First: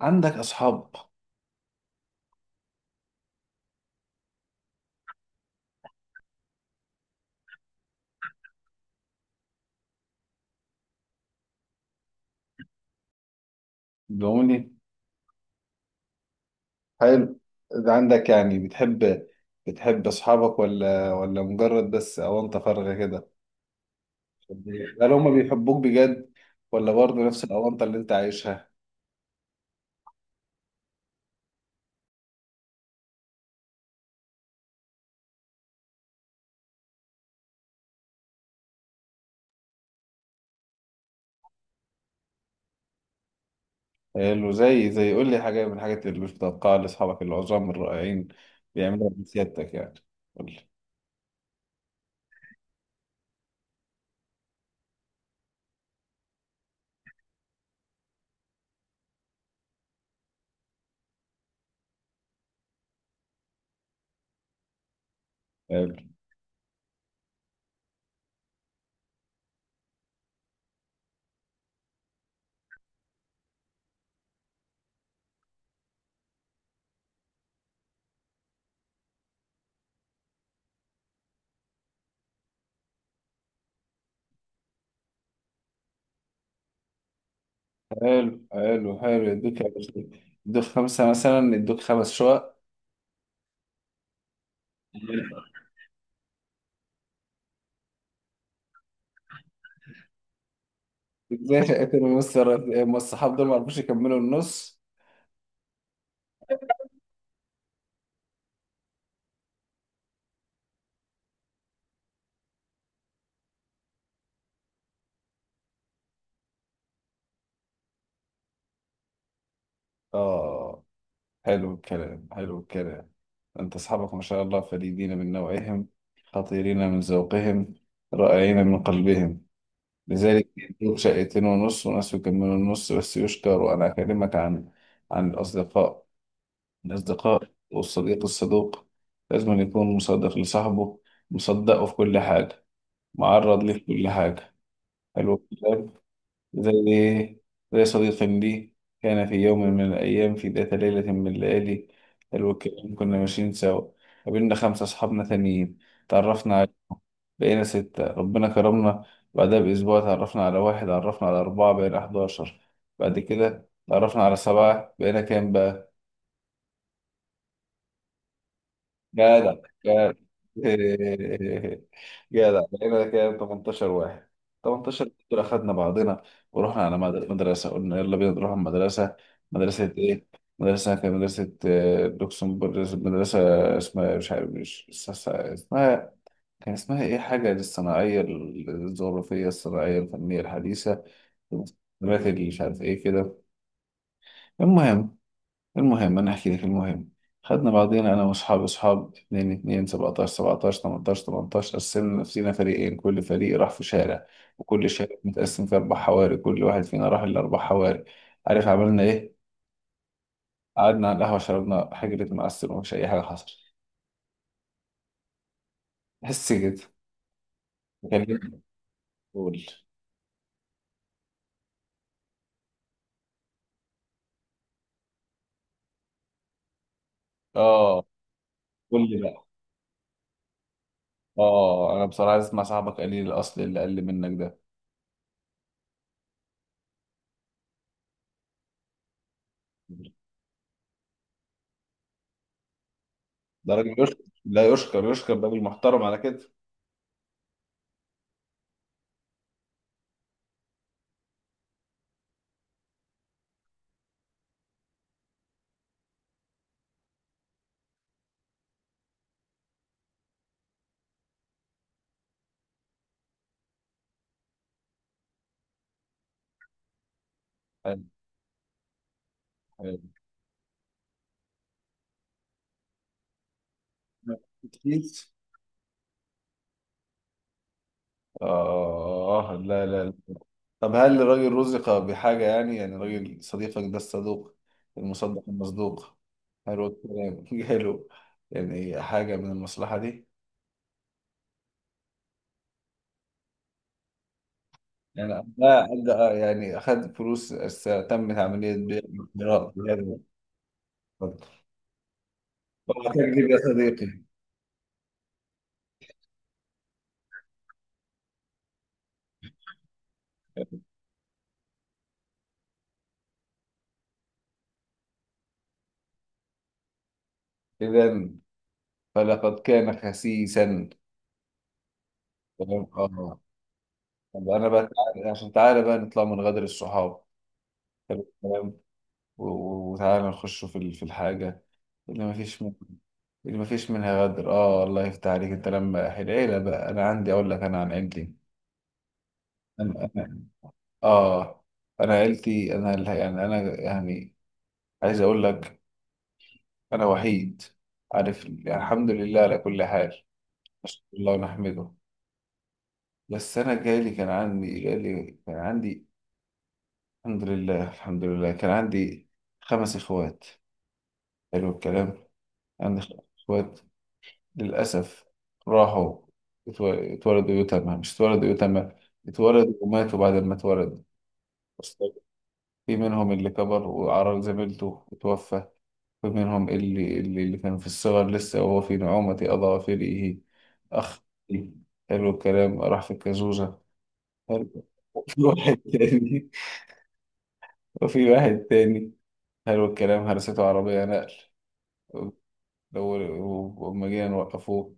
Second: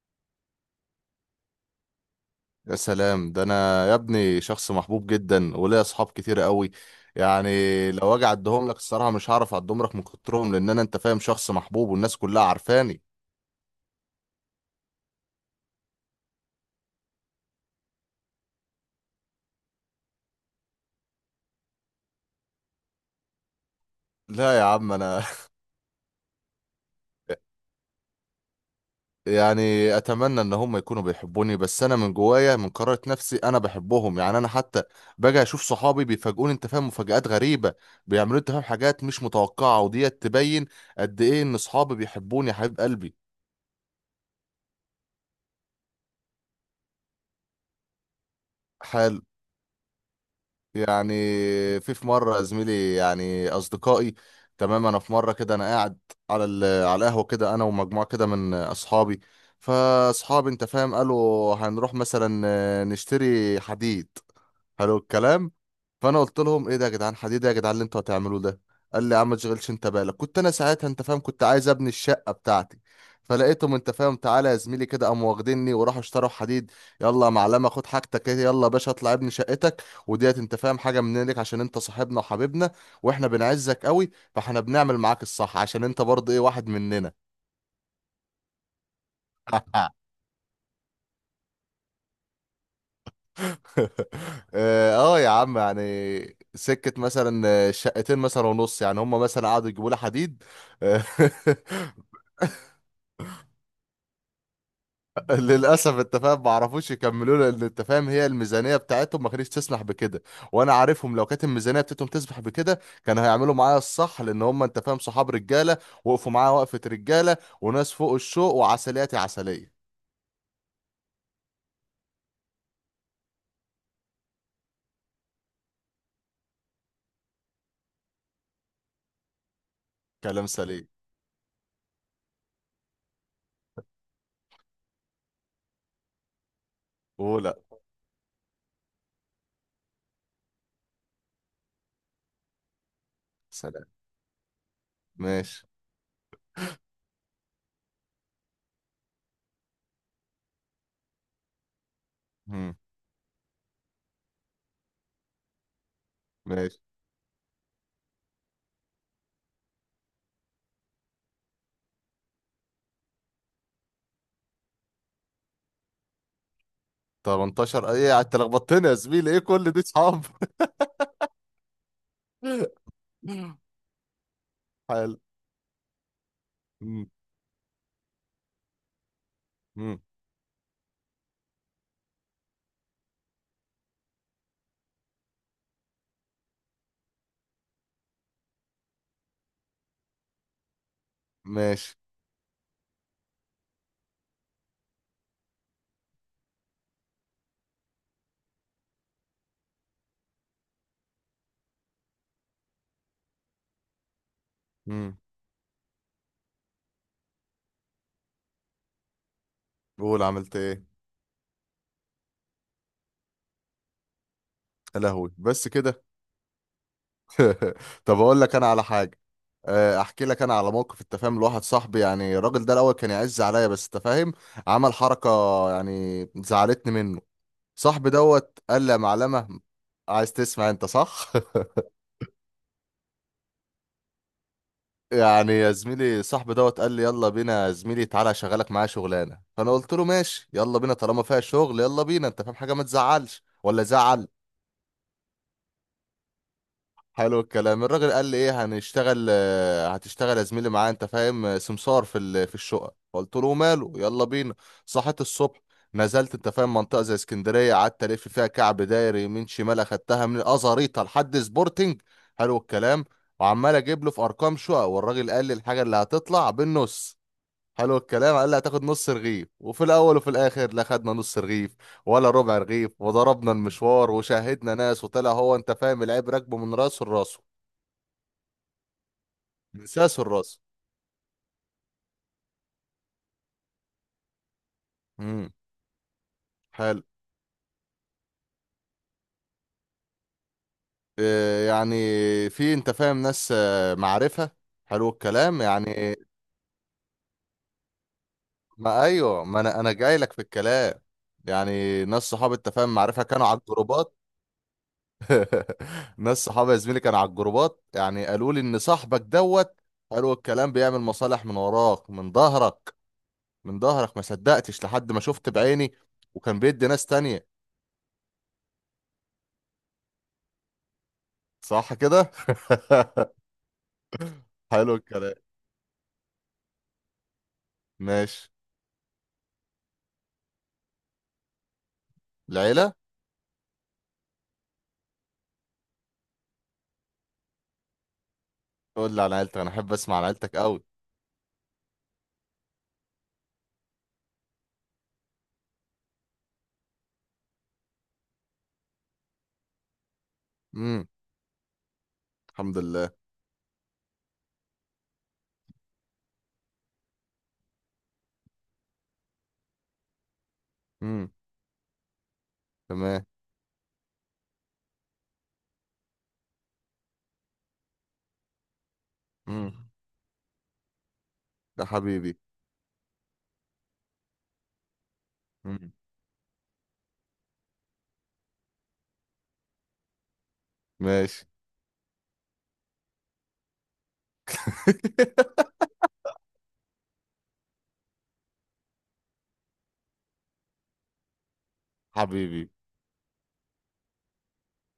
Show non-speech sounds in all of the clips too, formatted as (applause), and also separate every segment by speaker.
Speaker 1: عندك أصحاب؟
Speaker 2: يا سلام، ده انا يا ابني شخص محبوب جدا وليا اصحاب كتير قوي. يعني لو اجي اعدهم لك الصراحه مش هعرف اعدهم لك من كترهم، لان انا انت فاهم شخص محبوب والناس كلها عارفاني.
Speaker 1: بيقولي حلو. ده عندك يعني بتحب، بتحب أصحابك ولا مجرد بس أونطة فارغة كده؟
Speaker 2: لا يا عم
Speaker 1: هل
Speaker 2: انا
Speaker 1: هما
Speaker 2: (laughs)
Speaker 1: بيحبوك بجد، ولا برضه نفس الأونطة اللي أنت عايشها؟
Speaker 2: يعني اتمنى ان هم يكونوا بيحبوني، بس انا من جوايا من قرارة نفسي انا بحبهم، يعني انا حتى باجي اشوف صحابي بيفاجئوني انت فاهم مفاجآت غريبة، بيعملوا انت فاهم حاجات مش متوقعة وديت تبين قد ايه ان صحابي بيحبوني يا حبيب قلبي.
Speaker 1: حلو. زي قول لي حاجة من الحاجات اللي مش متوقعها لأصحابك العظام الرائعين بيعملوها
Speaker 2: حلو،
Speaker 1: بسيادتك، يعني. قول لي.
Speaker 2: يعني في مرة يا زميلي يعني أصدقائي، تمام. أنا في مرة كده أنا قاعد على القهوة كده أنا ومجموعة كده من أصحابي، فأصحابي أنت فاهم قالوا هنروح مثلا نشتري حديد. حلو الكلام،
Speaker 1: حلو
Speaker 2: فانا قلت لهم ايه ده يا جدعان، حديد إيه يا جدعان اللي انتوا هتعملوه ده؟ قال لي يا عم ما تشغلش انت بالك، كنت انا ساعتها انت فاهم كنت عايز ابني الشقه بتاعتي، فلقيتهم انت فاهم تعالى يا زميلي كده قاموا واخديني وراحوا اشتروا حديد. يلا يا معلمه خد حاجتك ايه، يلا يا باشا اطلع ابني شقتك وديت انت فاهم حاجه منك عشان انت صاحبنا وحبيبنا واحنا بنعزك قوي، فاحنا بنعمل معاك الصح عشان انت برضه ايه واحد مننا.
Speaker 1: حلو. يدوك يا باشا.
Speaker 2: (laughs)
Speaker 1: يدوك خمسة مثلا، يدوك خمس شقق.
Speaker 2: (laughs) اه آه يا عم، يعني سكة مثلا، شقتين مثلا ونص، يعني هم مثلا قعدوا يجيبوا لي حديد. آه، (laughs)
Speaker 1: ازاي شقتين ونص؟ الصحاب دول (laughs) ما عرفوش يكملوا النص؟
Speaker 2: للأسف انت فاهم ما عرفوش يكملوا لي، لأن انت فاهم هي الميزانية بتاعتهم ما كانتش تسمح بكده، وأنا عارفهم لو كانت الميزانية بتاعتهم تسمح بكده كانوا هيعملوا معايا الصح، لأن هم انت فاهم صحاب رجالة، وقفوا معايا وقفة رجالة وناس فوق الشوق وعسلياتي عسلية.
Speaker 1: اه، حلو الكلام، حلو الكلام. أنت أصحابك ما شاء الله فريدين من نوعهم، خطيرين من ذوقهم، رائعين من قلبهم،
Speaker 2: كلام
Speaker 1: لذلك
Speaker 2: سليم.
Speaker 1: يدوك شقيتين ونص، وناس يكملوا النص. بس يشكر، أنا أكلمك عن الأصدقاء. الأصدقاء
Speaker 2: ولا.
Speaker 1: والصديق الصدوق لازم أن يكون مصدق لصاحبه، مصدقه في كل حاجة، معرض ليه في
Speaker 2: سلام.
Speaker 1: كل حاجة. حلو
Speaker 2: ماشي.
Speaker 1: الكلام. زي إيه؟ زي صديق لي، كان في يوم من الأيام، في ذات ليلة من الليالي، حلو
Speaker 2: مم.
Speaker 1: الكلام، كنا ماشيين سوا، قابلنا خمسة أصحابنا تانيين، تعرفنا على،
Speaker 2: ماشي.
Speaker 1: بقينا ستة، ربنا كرمنا. بعدها بأسبوع تعرفنا على واحد، عرفنا على أربعة، بقينا 11. بعد كده تعرفنا على سبعة، بقينا كام بقى؟
Speaker 2: 18 ايه؟ انت لخبطتني يا زميلي، ايه
Speaker 1: جدع
Speaker 2: كل دي
Speaker 1: جدع،
Speaker 2: صحاب؟
Speaker 1: (laughs) جدع، لقينا كام،
Speaker 2: (laughs)
Speaker 1: 18 واحد. 18
Speaker 2: حلو.
Speaker 1: دول اخدنا بعضنا، ورحنا على
Speaker 2: مم.
Speaker 1: مدرسه قلنا يلا بينا نروح على المدرسه. مدرسه
Speaker 2: مم.
Speaker 1: ايه؟ مدرسه، كانت مدرسه لوكسمبورغ، مدرسه اسمها مش عارف، مش اس- اسمها كان اسمها ايه، حاجه الصناعيه الجغرافيه الصناعيه الفنيه الحديثه،
Speaker 2: ماشي.
Speaker 1: المدرسة اللي مش عارف ايه كده. المهم المهم، انا احكي لك المهم. خدنا بعضينا انا واصحابي اصحاب 2 2 17 17 18 18، قسمنا نفسينا فريقين، كل فريق راح في شارع، وكل شارع
Speaker 2: مم.
Speaker 1: متقسم في اربع حواري، كل واحد فينا راح الاربع حواري. عارف عملنا ايه؟
Speaker 2: قول عملت ايه.
Speaker 1: قعدنا على القهوه، شربنا حجرة معسل، ومش اي حاجه حصلت.
Speaker 2: يا لهوي، بس كده؟
Speaker 1: بس كده.
Speaker 2: (laughs) طب اقول لك
Speaker 1: كلمني،
Speaker 2: انا على حاجه.
Speaker 1: قول.
Speaker 2: احكي لك انا على موقف التفاهم لواحد صاحبي، يعني الراجل ده الاول كان يعز عليا بس تفاهم عمل حركه، يعني زعلتني منه.
Speaker 1: اه،
Speaker 2: صاحبي دوت قال لي يا
Speaker 1: قول لي بقى.
Speaker 2: معلمه، عايز تسمع انت صح؟ (laughs)
Speaker 1: اه، انا بصراحه عايز اسمع صاحبك قليل الاصل اللي اقل منك ده.
Speaker 2: يعني يا زميلي صاحبي دوت قال لي يلا بينا يا زميلي تعالى اشغلك معايا شغلانه، فانا قلت له ماشي يلا بينا طالما فيها شغل، يلا بينا انت فاهم حاجه ما تزعلش
Speaker 1: ده
Speaker 2: ولا
Speaker 1: راجل يشكر.
Speaker 2: زعل.
Speaker 1: لا، يشكر يشكر ده بالمحترم على كده.
Speaker 2: حلو الكلام، الراجل قال لي ايه هنشتغل؟ هتشتغل يا زميلي معايا انت فاهم سمسار في الشقه، قلت له ماله يلا بينا. صحيت الصبح، نزلت انت فاهم منطقه زي اسكندريه، قعدت الف فيها كعب دايري يمين شمال، اخدتها من الازاريطه لحد سبورتنج. حلو الكلام، وعمال اجيب له في ارقام شقق، والراجل قال لي الحاجه اللي هتطلع بالنص. حلو
Speaker 1: حلو،
Speaker 2: الكلام، قال لي هتاخد نص رغيف، وفي
Speaker 1: حلو.
Speaker 2: الاول وفي الاخر لا خدنا نص رغيف ولا ربع رغيف وضربنا المشوار وشاهدنا
Speaker 1: كتير.
Speaker 2: ناس، وطلع هو انت فاهم العيب راكبه من راسه لراسه،
Speaker 1: آه، لا
Speaker 2: من
Speaker 1: لا
Speaker 2: ساسه
Speaker 1: لا.
Speaker 2: لراسه.
Speaker 1: طب هل الراجل رزق بحاجة؟ يعني راجل صديقك ده الصدوق المصدق
Speaker 2: امم.
Speaker 1: المصدوق، حلو
Speaker 2: حلو.
Speaker 1: الكلام، (laughs) جاله يعني حاجة من المصلحة دي؟
Speaker 2: آه يعني في انت فاهم ناس معرفة. حلو
Speaker 1: يعني
Speaker 2: الكلام،
Speaker 1: لا
Speaker 2: يعني
Speaker 1: أدى- يعني تمت عملية بيع
Speaker 2: ما ايوه، ما
Speaker 1: وشراء في
Speaker 2: انا انا
Speaker 1: هذا
Speaker 2: جاي
Speaker 1: الوقت.
Speaker 2: لك في الكلام، يعني ناس صحاب انت فاهم
Speaker 1: وما
Speaker 2: معرفة كانوا
Speaker 1: تكذب يا
Speaker 2: على
Speaker 1: صديقي.
Speaker 2: الجروبات. (laughs) ناس صحابي يا زميلي كانوا على الجروبات، يعني قالوا لي ان صاحبك دوت قالوا الكلام بيعمل مصالح من وراك، من ظهرك، من ظهرك، ما صدقتش لحد ما شفت بعيني، وكان بيدي ناس تانية.
Speaker 1: إذا فلقد كان خسيسا.
Speaker 2: صح كده.
Speaker 1: تمام،
Speaker 2: (laughs)
Speaker 1: آه. طب أنا بقى،
Speaker 2: حلو الكلام.
Speaker 1: عشان تعالى بقى نطلع من غدر الصحاب. حلو
Speaker 2: ماشي.
Speaker 1: الكلام. و- و- وتعالى نخش في الحاجة اللي
Speaker 2: العيلة.
Speaker 1: اللي مفيش منها غدر. اه، الله يفتح عليك. انت لما العيلة بقى، انا عندي اقول لك انا عن عيلتي.
Speaker 2: قول لي عن عيلتك، انا احب
Speaker 1: انا
Speaker 2: اسمع عن
Speaker 1: انا
Speaker 2: عيلتك قوي.
Speaker 1: اه، انا عيلتي انا يعني انا، يعني عايز اقول لك، انا وحيد، عارف؟ يعني الحمد لله على كل حال، نشكر
Speaker 2: امم.
Speaker 1: الله ونحمده.
Speaker 2: الحمد لله.
Speaker 1: بس انا جالي كان عندي، الحمد لله الحمد لله، كان عندي خمس اخوات.
Speaker 2: امم.
Speaker 1: حلو الكلام. عندي خمس
Speaker 2: تمام.
Speaker 1: اخوات. للأسف راحوا. اتو- اتولدوا يتامى، مش اتولدوا يتامى، اتولدوا
Speaker 2: امم.
Speaker 1: وماتوا بعد ما اتولدوا.
Speaker 2: ده
Speaker 1: أصلاً،
Speaker 2: حبيبي.
Speaker 1: في منهم اللي كبر وعرى زميلته وتوفى.
Speaker 2: امم.
Speaker 1: في منهم اللي كان في الصغر لسه، وهو في نعومة أضاء فريقه، أخ.
Speaker 2: ماشي.
Speaker 1: حلو الكلام، راح في الكازوزة. حلو. وفي
Speaker 2: (laughs)
Speaker 1: واحد تاني وفي واحد تاني، حلو الكلام، هرسته عربية نقل.
Speaker 2: حبيبي.
Speaker 1: لو، لما جينا نوقفوه،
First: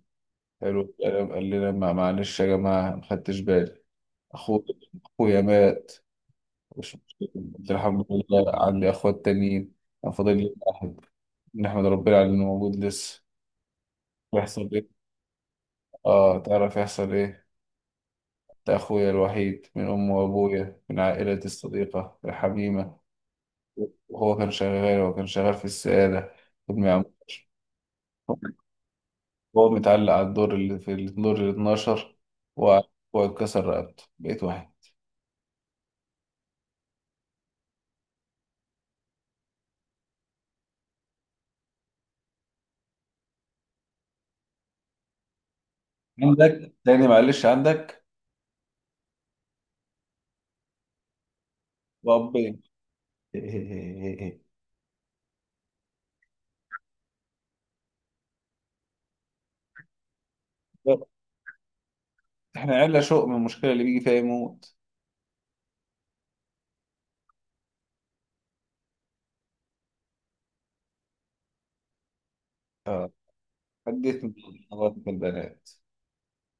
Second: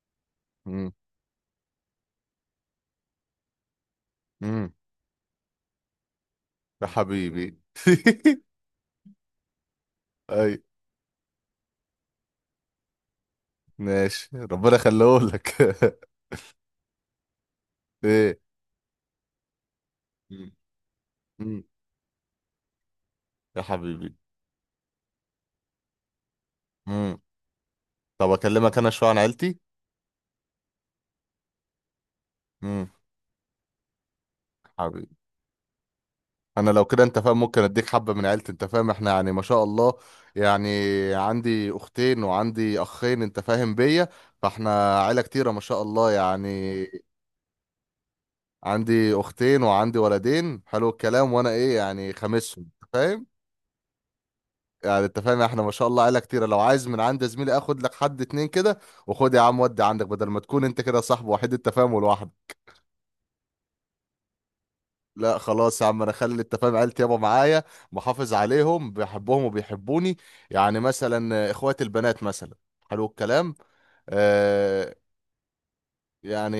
Speaker 1: حلو
Speaker 2: امم.
Speaker 1: الكلام، قال لنا، معلش يا جماعة، ما خدتش بالي. اخويا
Speaker 2: امم.
Speaker 1: اخويا مات،
Speaker 2: ده
Speaker 1: مش مشكلة.
Speaker 2: حبيبي.
Speaker 1: قلت له الحمد
Speaker 2: (laughs)
Speaker 1: لله، عندي اخوات تانيين، انا فاضل لي
Speaker 2: اي.
Speaker 1: واحد، نحمد ربنا على انه موجود لسه.
Speaker 2: ماشي
Speaker 1: يحصل
Speaker 2: ربنا
Speaker 1: ايه؟
Speaker 2: يخليهولك.
Speaker 1: اه، تعرف يحصل ايه؟
Speaker 2: (laughs) ايه.
Speaker 1: ده اخويا الوحيد من امي
Speaker 2: مم.
Speaker 1: وابويا، من عائلتي
Speaker 2: مم.
Speaker 1: الصديقة الحميمة.
Speaker 2: يا حبيبي.
Speaker 1: وهو كان شغال، في السعادة، خدمة عمومية.
Speaker 2: مم. طب اكلمك انا شويه عن عيلتي.
Speaker 1: هو متعلق على الدور، اللي في الدور ال 12، وهو
Speaker 2: مم.
Speaker 1: اتكسر رقبته، بقيت واحد.
Speaker 2: حبيبي، انا لو كده انت فاهم ممكن اديك حبه من عيلتي، انت فاهم احنا يعني ما شاء الله، يعني عندي اختين وعندي اخين انت فاهم بيا، فاحنا عيله كتيره ما شاء الله،
Speaker 1: عندك
Speaker 2: يعني
Speaker 1: تاني؟ معلش، عندك،
Speaker 2: عندي اختين وعندي ولدين حلو الكلام، وانا ايه يعني
Speaker 1: وابين.
Speaker 2: خامسهم انت فاهم،
Speaker 1: (laughs)
Speaker 2: يعني انت فاهم احنا ما شاء الله عيله كتيره، لو عايز من عند زميلي اخد لك حد اتنين كده وخد يا عم ودي عندك، بدل ما تكون انت كده صاحب وحيد التفاهم لوحدك.
Speaker 1: احنا عيلة شوق، من المشكلة اللي بيجي فيها يموت.
Speaker 2: لا خلاص يا عم، انا اخلي التفاهم عيلتي يابا معايا، محافظ عليهم بحبهم وبيحبوني. يعني مثلا اخوات البنات مثلا، حلو
Speaker 1: اه،
Speaker 2: الكلام،
Speaker 1: حديت من مرات
Speaker 2: آه
Speaker 1: البنات.
Speaker 2: يعني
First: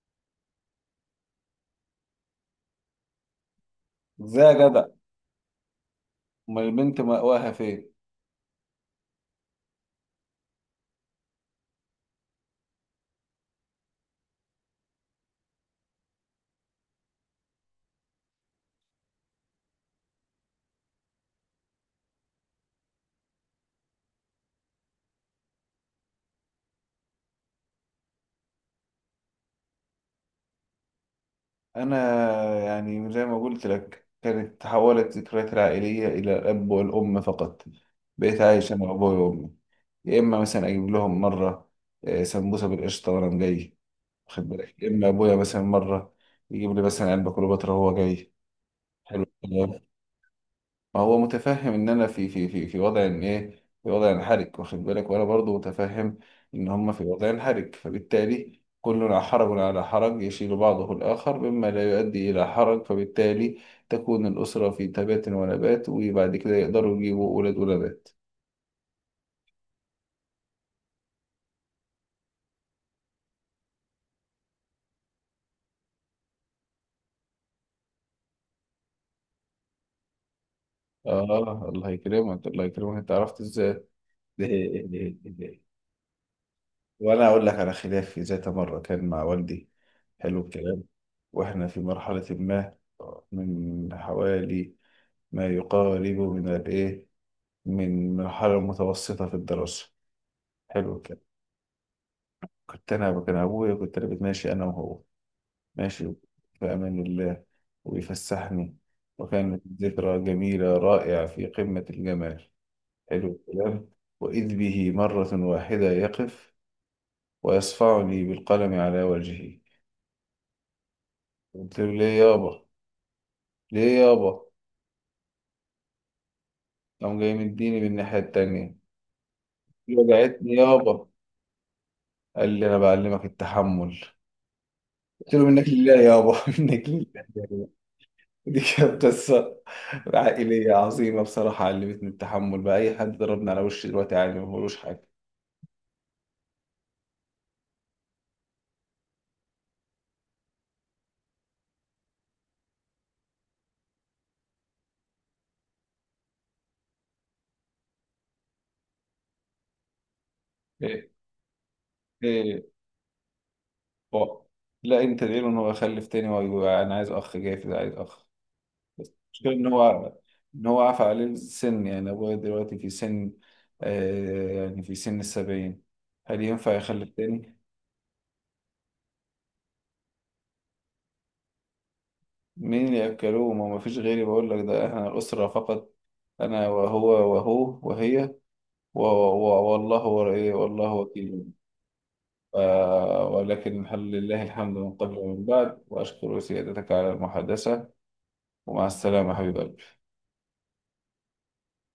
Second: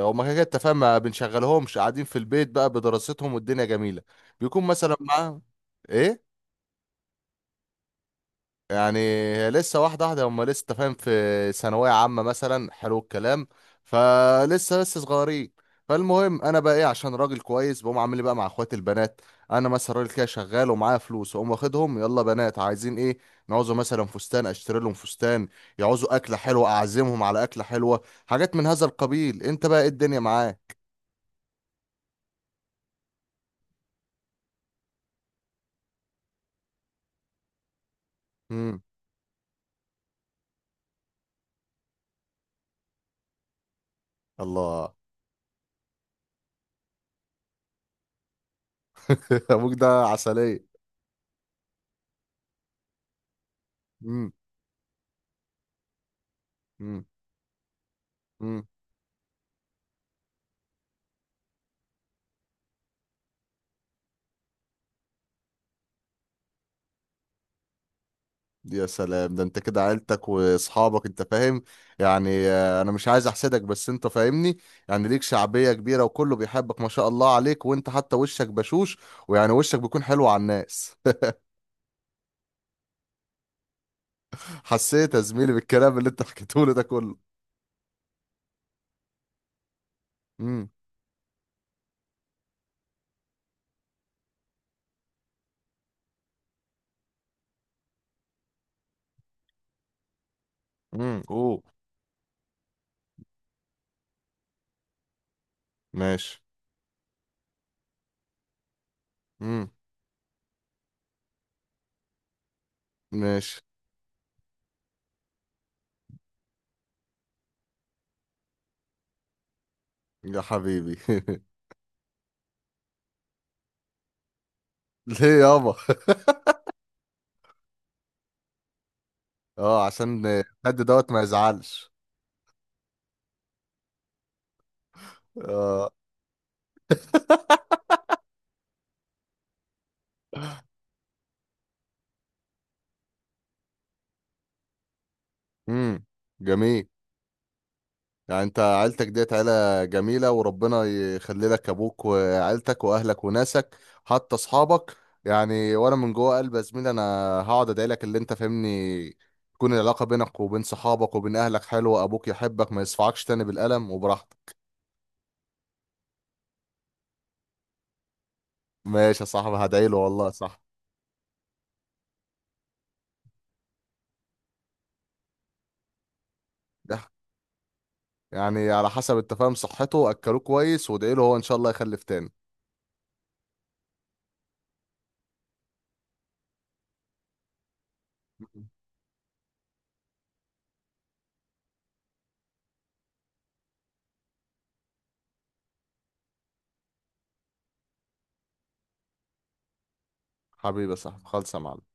Speaker 2: هما كده كده التفاهم ما بنشغلهمش، قاعدين في البيت بقى بدراستهم والدنيا جميله،
Speaker 1: ازاي يا
Speaker 2: بيكون
Speaker 1: جدع،
Speaker 2: مثلا معاهم، ايه
Speaker 1: امال البنت مأواها فين؟
Speaker 2: يعني هي لسه واحدة واحدة، هم لسه أنت فاهم في ثانوية عامة مثلا، حلو الكلام، فلسه صغيرين. فالمهم انا بقى ايه عشان راجل كويس بقوم عامل لي بقى مع اخواتي البنات، انا مثلا راجل كده شغال ومعايا فلوس، واقوم واخدهم يلا بنات عايزين ايه، نعوزوا مثلا فستان اشتري لهم فستان، يعوزوا اكله حلوه اعزمهم على اكله حلوه، حاجات من هذا القبيل انت بقى ايه الدنيا معاك.
Speaker 1: انا، يعني زي ما قلت لك، كانت تحولت ذكرياتي العائلية الى الاب والام فقط، بقيت عايش
Speaker 2: امم.
Speaker 1: انا وابوي وامي. يا اما مثلا اجيب لهم مرة سمبوسة بالقشطة وانا جاي، واخد بالك؟ يا
Speaker 2: الله.
Speaker 1: اما ابويا مثلا مرة يجيب لي مثلا علبة كليوباترا وهو جاي. حلو.
Speaker 2: (laughs) ابوك ده عسليه.
Speaker 1: ما هو متفهم ان انا في وضع ان ايه، في وضع انحرج، واخد بالك؟ وانا برضو متفهم ان هم في وضع انحرج، فبالتالي
Speaker 2: امم.
Speaker 1: كلنا حرج على حرج يشيل بعضه الاخر، مما لا يؤدي الى حرج، فبالتالي تكون الاسره في تبات ونبات، وبعد كده يقدروا يجيبوا اولاد ونبات.
Speaker 2: يا سلام ده انت كده عيلتك واصحابك انت فاهم، يعني انا مش عايز احسدك بس انت فاهمني، يعني ليك شعبية كبيرة وكله بيحبك ما شاء الله عليك، وانت حتى وشك بشوش ويعني وشك بيكون حلو على الناس.
Speaker 1: اه، الله يكرمك الله يكرمك، انت عرفت ازاي؟
Speaker 2: (laughs) حسيت يا زميلي
Speaker 1: (laughs)
Speaker 2: بالكلام اللي انت حكيته لي ده كله.
Speaker 1: وانا اقول لك على خلافي ذات مره كان مع والدي، حلو
Speaker 2: امم.
Speaker 1: الكلام، واحنا في مرحله ما، من حوالي، ما يقارب من الايه، من مرحله متوسطه في الدراسه، حلو
Speaker 2: امم.
Speaker 1: الكلام.
Speaker 2: اوه.
Speaker 1: كنت انا ماشي انا وهو، ماشي،
Speaker 2: ماشي.
Speaker 1: في امان الله، ويفسحني، وكانت
Speaker 2: امم.
Speaker 1: ذكرى جميله رائعه في قمه الجمال، حلو
Speaker 2: ماشي.
Speaker 1: الكلام. واذ به مره واحده يقف، ويصفعني بالقلم على وجهي.
Speaker 2: يا حبيبي. (laughs)
Speaker 1: قلت له ليه يابا، ليه يابا.
Speaker 2: ليه يابا؟
Speaker 1: قام جاي مديني من الناحية التانية.
Speaker 2: (laughs) اه عشان
Speaker 1: وجعتني
Speaker 2: حد
Speaker 1: يابا.
Speaker 2: دوت ما يزعلش.
Speaker 1: قال لي أنا بعلمك التحمل. قلت له منك
Speaker 2: اه.
Speaker 1: لله يابا، (laughs) منك لله يابا. دي كانت قصة عائلية عظيمة بصراحة، علمتني التحمل، بقى أي حد ضربني على وشي دلوقتي عادي، ما بقولوش حاجة.
Speaker 2: امم. جميل، يعني انت عيلتك ديت عيلة جميلة، وربنا يخلي لك ابوك وعيلتك واهلك وناسك حتى اصحابك، يعني وانا من جوه قلبي يا زميلي انا هقعد ادعي لك اللي انت فاهمني تكون العلاقة بينك وبين
Speaker 1: إيه
Speaker 2: صحابك وبين اهلك حلوة، ابوك
Speaker 1: إيه
Speaker 2: يحبك ما يصفعكش تاني بالقلم
Speaker 1: بقى.
Speaker 2: وبراحتك.
Speaker 1: لا، أنت ليه؟ أنا بخلف تاني، وأنا عايز أخ، جاي في ده عايز أخ.
Speaker 2: ماشي يا
Speaker 1: مشكلة
Speaker 2: صاحبي هدعي له والله صح.
Speaker 1: ان هو عفى عليه السن، يعني ابويا دلوقتي في سن، يعني في سن السبعين، هل ينفع
Speaker 2: ده
Speaker 1: يخلف تاني؟
Speaker 2: يعني على حسب التفاهم صحته، اكلوه كويس وادعي له هو ان شاء الله يخلف تاني.
Speaker 1: مين اللي يأكلوه؟ ما فيش غيري، بقول لك ده احنا أسرة فقط، انا وهو، وهو وهي،
Speaker 2: (laughs)
Speaker 1: إيه والله وكيل، ف- ولكن هل لله الحمد من قبل ومن بعد، واشكر سيادتك على المحادثة، ومع السلامة حبيب قلبي.
Speaker 2: حبيبي يا صاحبي خالص يا معلم.